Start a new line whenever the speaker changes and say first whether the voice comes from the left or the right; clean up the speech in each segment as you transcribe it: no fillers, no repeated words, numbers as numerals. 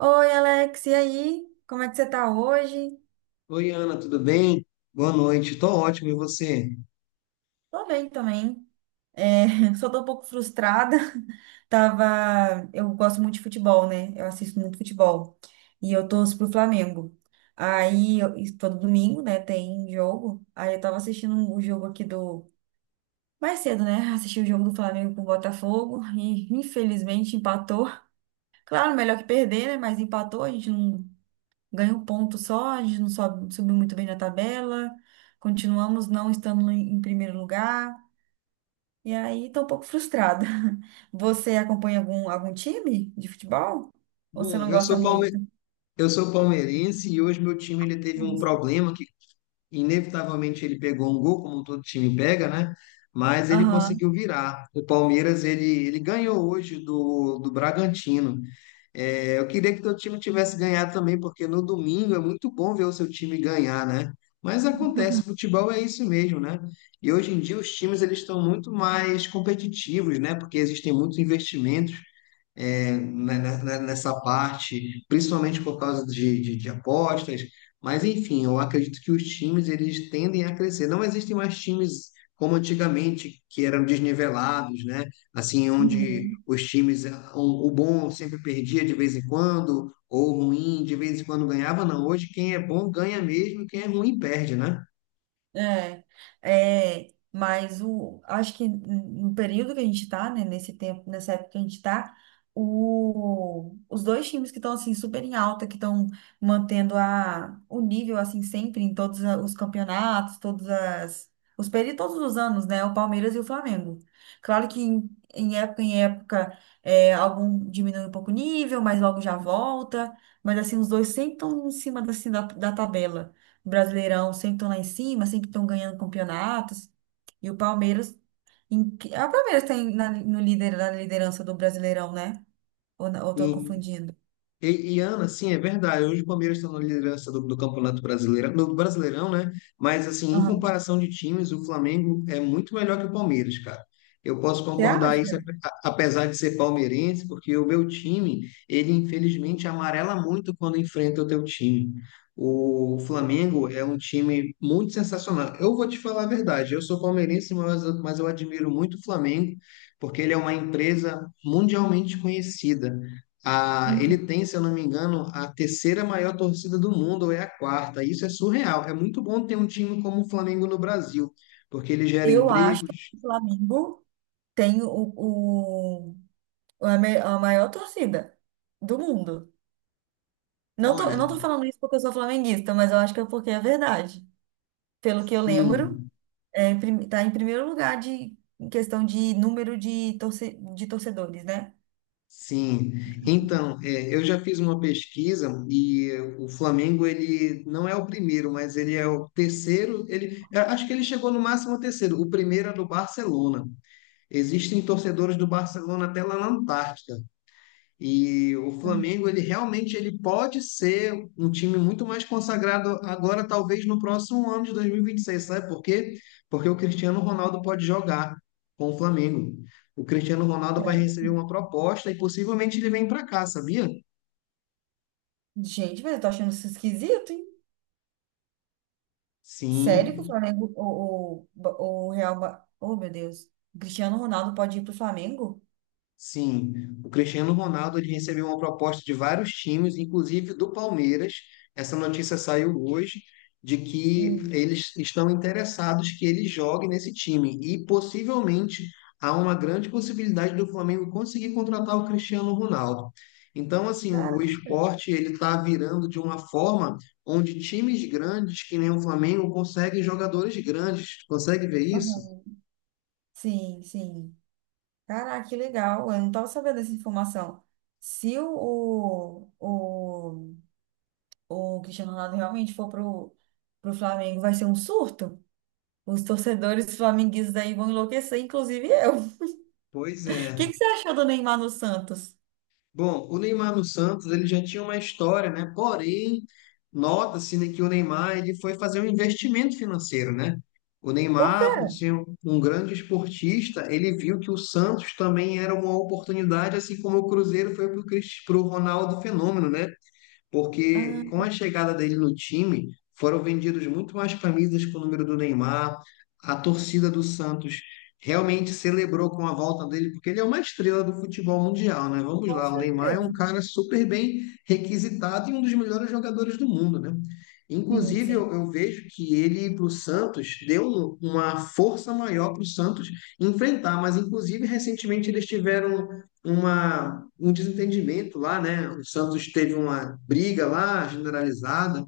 right: Oi, Alex, e aí? Como é que você tá hoje?
left: Oi, Ana, tudo bem? Boa noite. Tô ótimo, e você?
right: Tô bem também. Só tô um pouco frustrada. Eu gosto muito de futebol, né? Eu assisto muito futebol. E eu torço pro Flamengo. E todo domingo, né, tem jogo. Aí eu tava assistindo o jogo aqui do mais cedo, né? Assisti o jogo do Flamengo com o Botafogo e infelizmente empatou. Claro, melhor que perder, né? Mas empatou, a gente não ganha um ponto só. A gente não sobe, subiu muito bem na tabela, continuamos não estando em primeiro lugar, e aí tô um pouco frustrada. Você acompanha algum time de futebol? Ou você
left: Bom,
right: não gosta muito?
left: eu sou palmeirense e hoje meu time ele teve um
right: Nossa.
left: problema que inevitavelmente ele pegou um gol, como todo time pega, né? Mas ele
right: Aham.
left: conseguiu virar. O Palmeiras ele ganhou hoje do Bragantino. É, eu queria que teu time tivesse ganhado também, porque no domingo é muito bom ver o seu time ganhar, né? Mas acontece, futebol é isso mesmo, né? E hoje em dia os times eles estão muito mais competitivos, né? Porque existem muitos investimentos nessa parte, principalmente por causa de apostas. Mas, enfim, eu acredito que os times eles tendem a crescer. Não existem mais times como antigamente, que eram desnivelados, né? Assim, onde
right: Uhum.
left: os times, o bom sempre perdia de vez em quando, ou o ruim de vez em quando ganhava. Não, hoje quem é bom ganha mesmo, quem é ruim perde, né?
right: É, mas acho que no período que a gente tá, né, nesse tempo, nessa época que a gente tá, os dois times que estão, assim, super em alta, que estão mantendo o nível, assim, sempre em os campeonatos, os períodos, todos os anos, né, o Palmeiras e o Flamengo. Claro que em, em época, algum diminui um pouco o nível, mas logo já volta, mas, assim, os dois sempre estão em cima, assim, da tabela. Brasileirão sempre estão lá em cima, sempre estão ganhando campeonatos. E o Palmeiras. Ah, o Palmeiras tem no líder, na liderança do Brasileirão, né? Ou, não- ou tô confundindo?
left: Ana, sim, é verdade. Hoje o Palmeiras está na liderança do Campeonato Brasileiro, do Brasileirão, né? Mas, assim, em
right: Aham.
left: comparação de times, o Flamengo é muito melhor que o Palmeiras, cara. Eu posso
right: Você
left: concordar isso,
right: acha?
left: apesar de ser palmeirense, porque o meu time, ele infelizmente amarela muito quando enfrenta o teu time. O Flamengo é um time muito sensacional. Eu vou te falar a verdade, eu sou palmeirense, mas eu admiro muito o Flamengo, porque ele é uma empresa mundialmente conhecida. A, ele
right: Uhum.
left: tem, se eu não me engano, a terceira maior torcida do mundo, ou é a quarta. Isso é surreal. É muito bom ter um time como o Flamengo no Brasil, porque ele gera
right: Eu acho que
left: empregos.
right: o Flamengo tem o, a maior torcida do mundo. Não tô, eu
left: Olha,
right: não tô falando isso porque eu sou flamenguista, mas eu acho que é porque é verdade. Pelo que eu lembro,
left: sim,
right: tá em primeiro lugar em questão de número de torcedores, né?
left: sim. Então, é, eu já fiz uma pesquisa e o Flamengo, ele não é o primeiro, mas ele é o terceiro. Ele, eu acho que ele chegou no máximo ao terceiro. O primeiro é do Barcelona. Existem torcedores do Barcelona até lá na Antártica. E o Flamengo,
right: Uhum.
left: ele realmente ele pode ser um time muito mais consagrado agora, talvez no próximo ano de 2026, sabe por quê? Porque o Cristiano Ronaldo pode jogar com o Flamengo. O Cristiano Ronaldo vai receber uma proposta e possivelmente ele vem para cá, sabia?
right: Gente, mas eu tô achando isso esquisito, hein? Sério que o
left: Sim,
right: Flamengo, o Real. Ma- Oh, meu Deus. O Cristiano Ronaldo pode ir pro Flamengo?
left: sim, o Cristiano Ronaldo ele recebeu uma proposta de vários times, inclusive do Palmeiras. Essa notícia saiu hoje de que
right: Hum.
left: eles estão interessados que ele jogue nesse time e possivelmente há uma grande possibilidade do Flamengo conseguir contratar o Cristiano Ronaldo. Então, assim, o
right: Caraca.
left: esporte ele está virando de uma forma onde times grandes, que nem o Flamengo, conseguem jogadores grandes. Consegue ver isso?
right: Uhum. Sim, sim. Caraca, que legal. Eu não tava sabendo dessa informação. Se o Cristiano Ronaldo realmente for pro Flamengo, vai ser um surto? Os torcedores flamenguistas aí vão enlouquecer, inclusive eu.
left: Pois
right: O que
left: é.
right: que você achou do Neymar no Santos?
left: Bom, o Neymar no Santos, ele já tinha uma história, né? Porém, nota-se, né, que o Neymar ele foi fazer um investimento financeiro, né? O
right: Por quê?
left: Neymar, por ser um grande esportista, ele viu que o Santos também era uma oportunidade, assim como o Cruzeiro foi para o Ronaldo Fenômeno, né?
right: Ah,
left: Porque com a chegada dele no time, foram vendidos muito mais camisas com o número do Neymar, a torcida do Santos realmente celebrou com a volta dele, porque ele é uma estrela do futebol mundial, né? Vamos
right: com
left: lá, o Neymar é
right: certeza.
left: um cara super bem requisitado e um dos melhores jogadores do mundo, né?
right: Sim,
left: Inclusive,
right: sim.
left: eu vejo que ele para o Santos deu uma força maior para o Santos enfrentar, mas inclusive recentemente eles tiveram uma, um desentendimento lá, né? O Santos teve uma briga lá generalizada,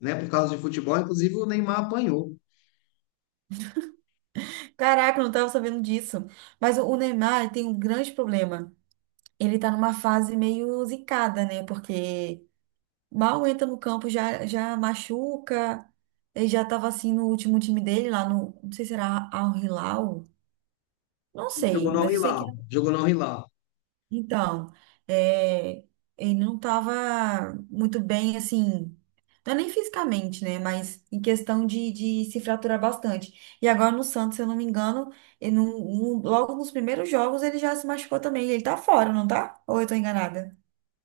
left: né? Por causa de futebol, inclusive o Neymar apanhou.
right: Caraca, eu não tava sabendo disso. Mas o Neymar ele tem um grande problema. Ele tá numa fase meio zicada, né? Porque mal entra no campo, já machuca. Ele já tava assim no último time dele, lá no. Não sei se era Al Hilal. Não
left: Ele jogou
right: sei,
left: no Al
right: mas eu sei que
left: Hilal, jogou no Al Hilal.
right: então, é, ele não estava muito bem, assim, não é nem fisicamente, né? Mas em questão de se fraturar bastante. E agora no Santos, se eu não me engano, ele logo nos primeiros jogos ele já se machucou também. Ele tá fora, não tá? Ou eu tô enganada?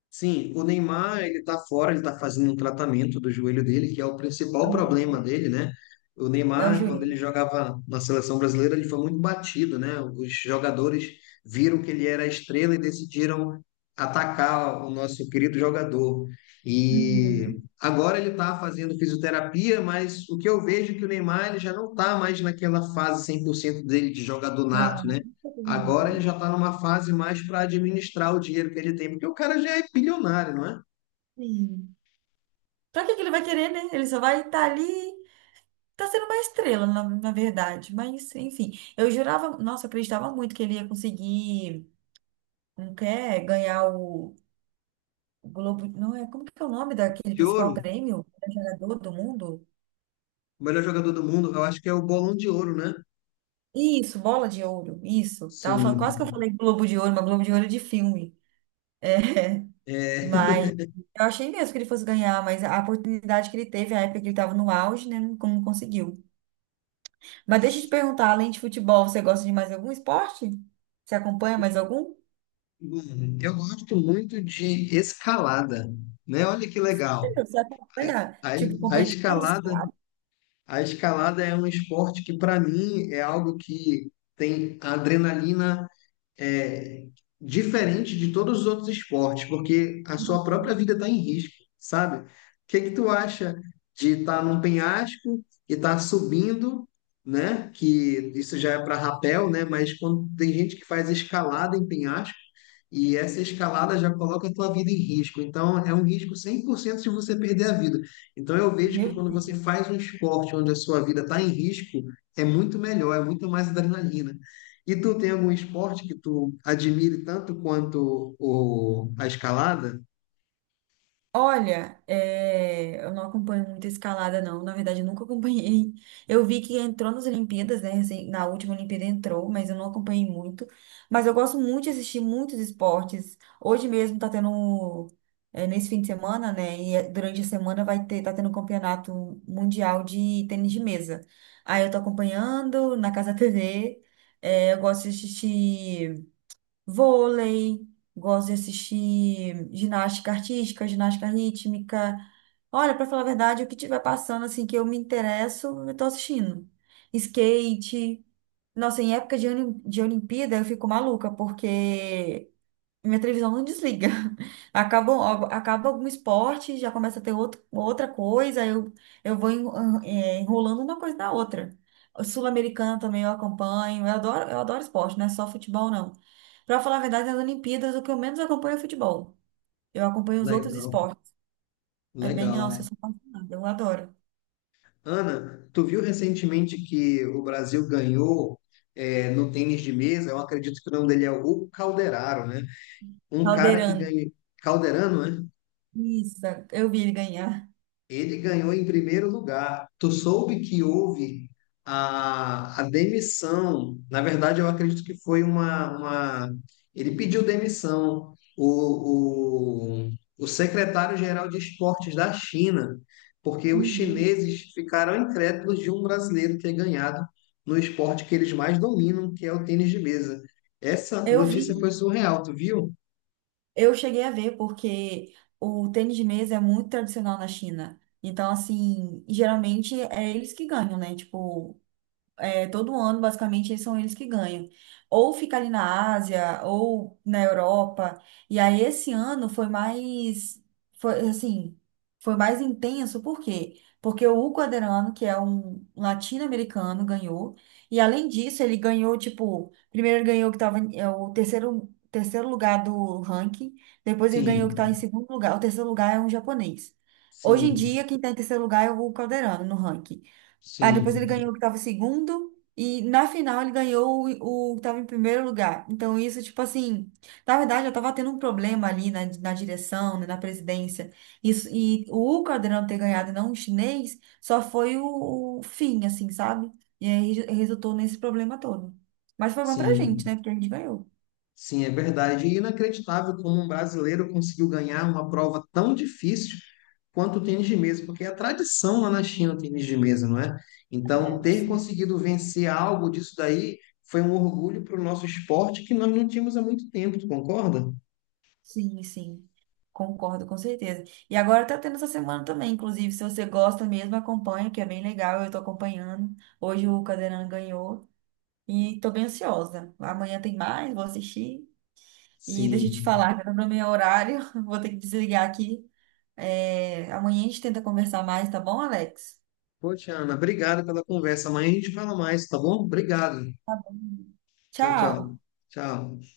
left: Sim, o Neymar, ele tá fora, ele tá fazendo um tratamento do joelho dele, que é o principal problema
right: Uhum.
left: dele, né? O
right: É o
left: Neymar, quando ele
right: joelho.
left: jogava na seleção brasileira, ele foi muito batido, né? Os jogadores viram que ele era a estrela e decidiram atacar o nosso querido jogador. E
right: Uhum.
left: agora ele tá fazendo fisioterapia, mas o que eu vejo é que o Neymar ele já não tá mais naquela fase 100% dele de jogador
right: Ah,
left: nato,
right: não
left: né?
right: tem problema
left: Agora ele
right: nenhum.
left: já está numa fase mais para administrar o dinheiro que ele tem, porque o cara já é bilionário, não é?
right: Sim. Pra que que ele vai querer, né? Ele só vai estar ali. Tá sendo uma estrela, na verdade. Mas, enfim, eu jurava, nossa, eu acreditava muito que ele ia conseguir, não quer ganhar o Globo, não é, como que é o nome daquele
left: De
right: principal
left: ouro,
right: prêmio? Jogador do mundo?
left: o melhor jogador do mundo, eu acho que é o Bolão de Ouro, né?
right: Isso, bola de ouro, isso. Quase que eu
left: Sim.
right: falei Globo de Ouro, mas Globo de Ouro é de filme. É,
left: É,
right: mas eu achei mesmo que ele fosse ganhar, mas a oportunidade que ele teve, a época que ele estava no auge, né, não conseguiu. Mas deixa eu te perguntar, além de futebol, você gosta de mais algum esporte? Você acompanha mais algum?
left: eu gosto muito de escalada, né? Olha que legal.
right: Você acompanha,
left: A,
right: tipo,
left: a
right: competição dos
left: escalada,
right: caras?
left: a escalada é um esporte que para mim é algo que tem adrenalina é, diferente de todos os outros esportes, porque a sua própria
right: Uhum.
left: vida está em risco, sabe? O que que tu acha de estar num penhasco e estar subindo, né? Que isso já é para rapel, né? Mas quando tem gente que faz escalada em penhasco e essa escalada já coloca a tua vida em risco. Então é um risco 100% de você perder a vida. Então eu vejo que
right: Meu
left: quando
right: Deus.
left: você faz um esporte onde a sua vida está em risco, é muito melhor, é muito mais adrenalina. E tu tem algum esporte que tu admire tanto quanto a escalada?
right: Olha, eu não acompanho muito escalada, não. Na verdade, eu nunca acompanhei. Eu vi que entrou nas Olimpíadas, né? Recém- na última Olimpíada entrou, mas eu não acompanhei muito. Mas eu gosto muito de assistir muitos esportes. Hoje mesmo tá tendo, nesse fim de semana, né? E é- durante a semana vai ter, tá tendo um campeonato mundial de tênis de mesa. Aí eu tô acompanhando na Casa TV. É, eu gosto de assistir. Vôlei, gosto de assistir ginástica artística, ginástica rítmica. Olha, para falar a verdade, o que tiver passando assim que eu me interesso, eu tô assistindo. Skate. Nossa, em época de Olimpíada eu fico maluca, porque minha televisão não desliga. Acaba algum esporte, já começa a ter outro, outra coisa, eu vou enrolando uma coisa na outra. O Sul-Americana também eu acompanho, eu adoro esporte, não é só futebol, não. Pra falar a verdade, nas Olimpíadas, o que eu menos acompanho é futebol. Eu acompanho os outros
left: Legal,
right: esportes. É bem,
left: legal.
right: nossa, eu
left: Né?
right: sou apaixonada, eu adoro.
left: Ana, tu viu recentemente que o Brasil ganhou no tênis de mesa? Eu acredito que o nome dele é o Calderaro, né? Um cara que
right: Caldeirante.
left: ganhou. Calderano, né?
right: Isso, eu vi ele ganhar.
left: Ele ganhou em primeiro lugar. Tu soube que houve a demissão. Na verdade, eu acredito que foi uma... Ele pediu demissão. O secretário-geral de esportes da China, porque os
right: Uhum.
left: chineses ficaram incrédulos de um brasileiro ter ganhado no esporte que eles mais dominam, que é o tênis de mesa. Essa
right: Eu
left: notícia foi
right: vi.
left: surreal, tu viu?
right: Eu cheguei a ver porque o tênis de mesa é muito tradicional na China. Então, assim, geralmente é eles que ganham, né? Tipo, todo ano, basicamente, eles que ganham. Ou fica ali na Ásia, ou na Europa. E aí, esse ano foi, assim, foi mais intenso, por quê? Porque o Quaderano, que é um latino-americano, ganhou. E além disso, ele ganhou, tipo, primeiro ele ganhou que tava é o terceiro, terceiro lugar do ranking, depois ele ganhou que estava em
left: Sim,
right: segundo lugar. O terceiro lugar é um japonês. Hoje em
left: sim,
right: dia, quem está em terceiro lugar é o Calderano no ranking. Ah, depois ele
left: sim,
right: ganhou o que tava segundo. E na final ele ganhou o que tava em primeiro lugar. Então, isso, tipo assim, na verdade, eu tava tendo um problema ali na direção, né, na presidência. Isso, e o Caldeirão ter ganhado e não o chinês só foi o fim, assim, sabe? E aí resultou nesse problema todo. Mas foi bom pra gente,
left: sim.
right: né? Porque a gente ganhou.
left: Sim, é verdade. E inacreditável como um brasileiro conseguiu ganhar uma prova tão difícil quanto o tênis de mesa, porque é a tradição lá na China o tênis de mesa, não é? Então, ter conseguido vencer algo disso daí foi um orgulho para o nosso esporte que nós não tínhamos há muito tempo, tu concorda?
right: Sim, sim. Concordo, com certeza. E agora tá tendo essa semana também, inclusive, se você gosta mesmo, acompanha, que é bem legal, eu tô acompanhando. Hoje o Cadeirão ganhou e tô bem ansiosa. Amanhã tem mais, vou assistir. E deixa eu te
left: Sim.
right: falar, tá no meu horário, vou ter que desligar aqui. É, amanhã a gente tenta conversar mais, tá bom, Alex?
left: Poxa, Ana, obrigado pela conversa. Amanhã a gente fala mais, tá bom? Obrigado. Tchau, tchau.
right: Tchau!
left: Tchau.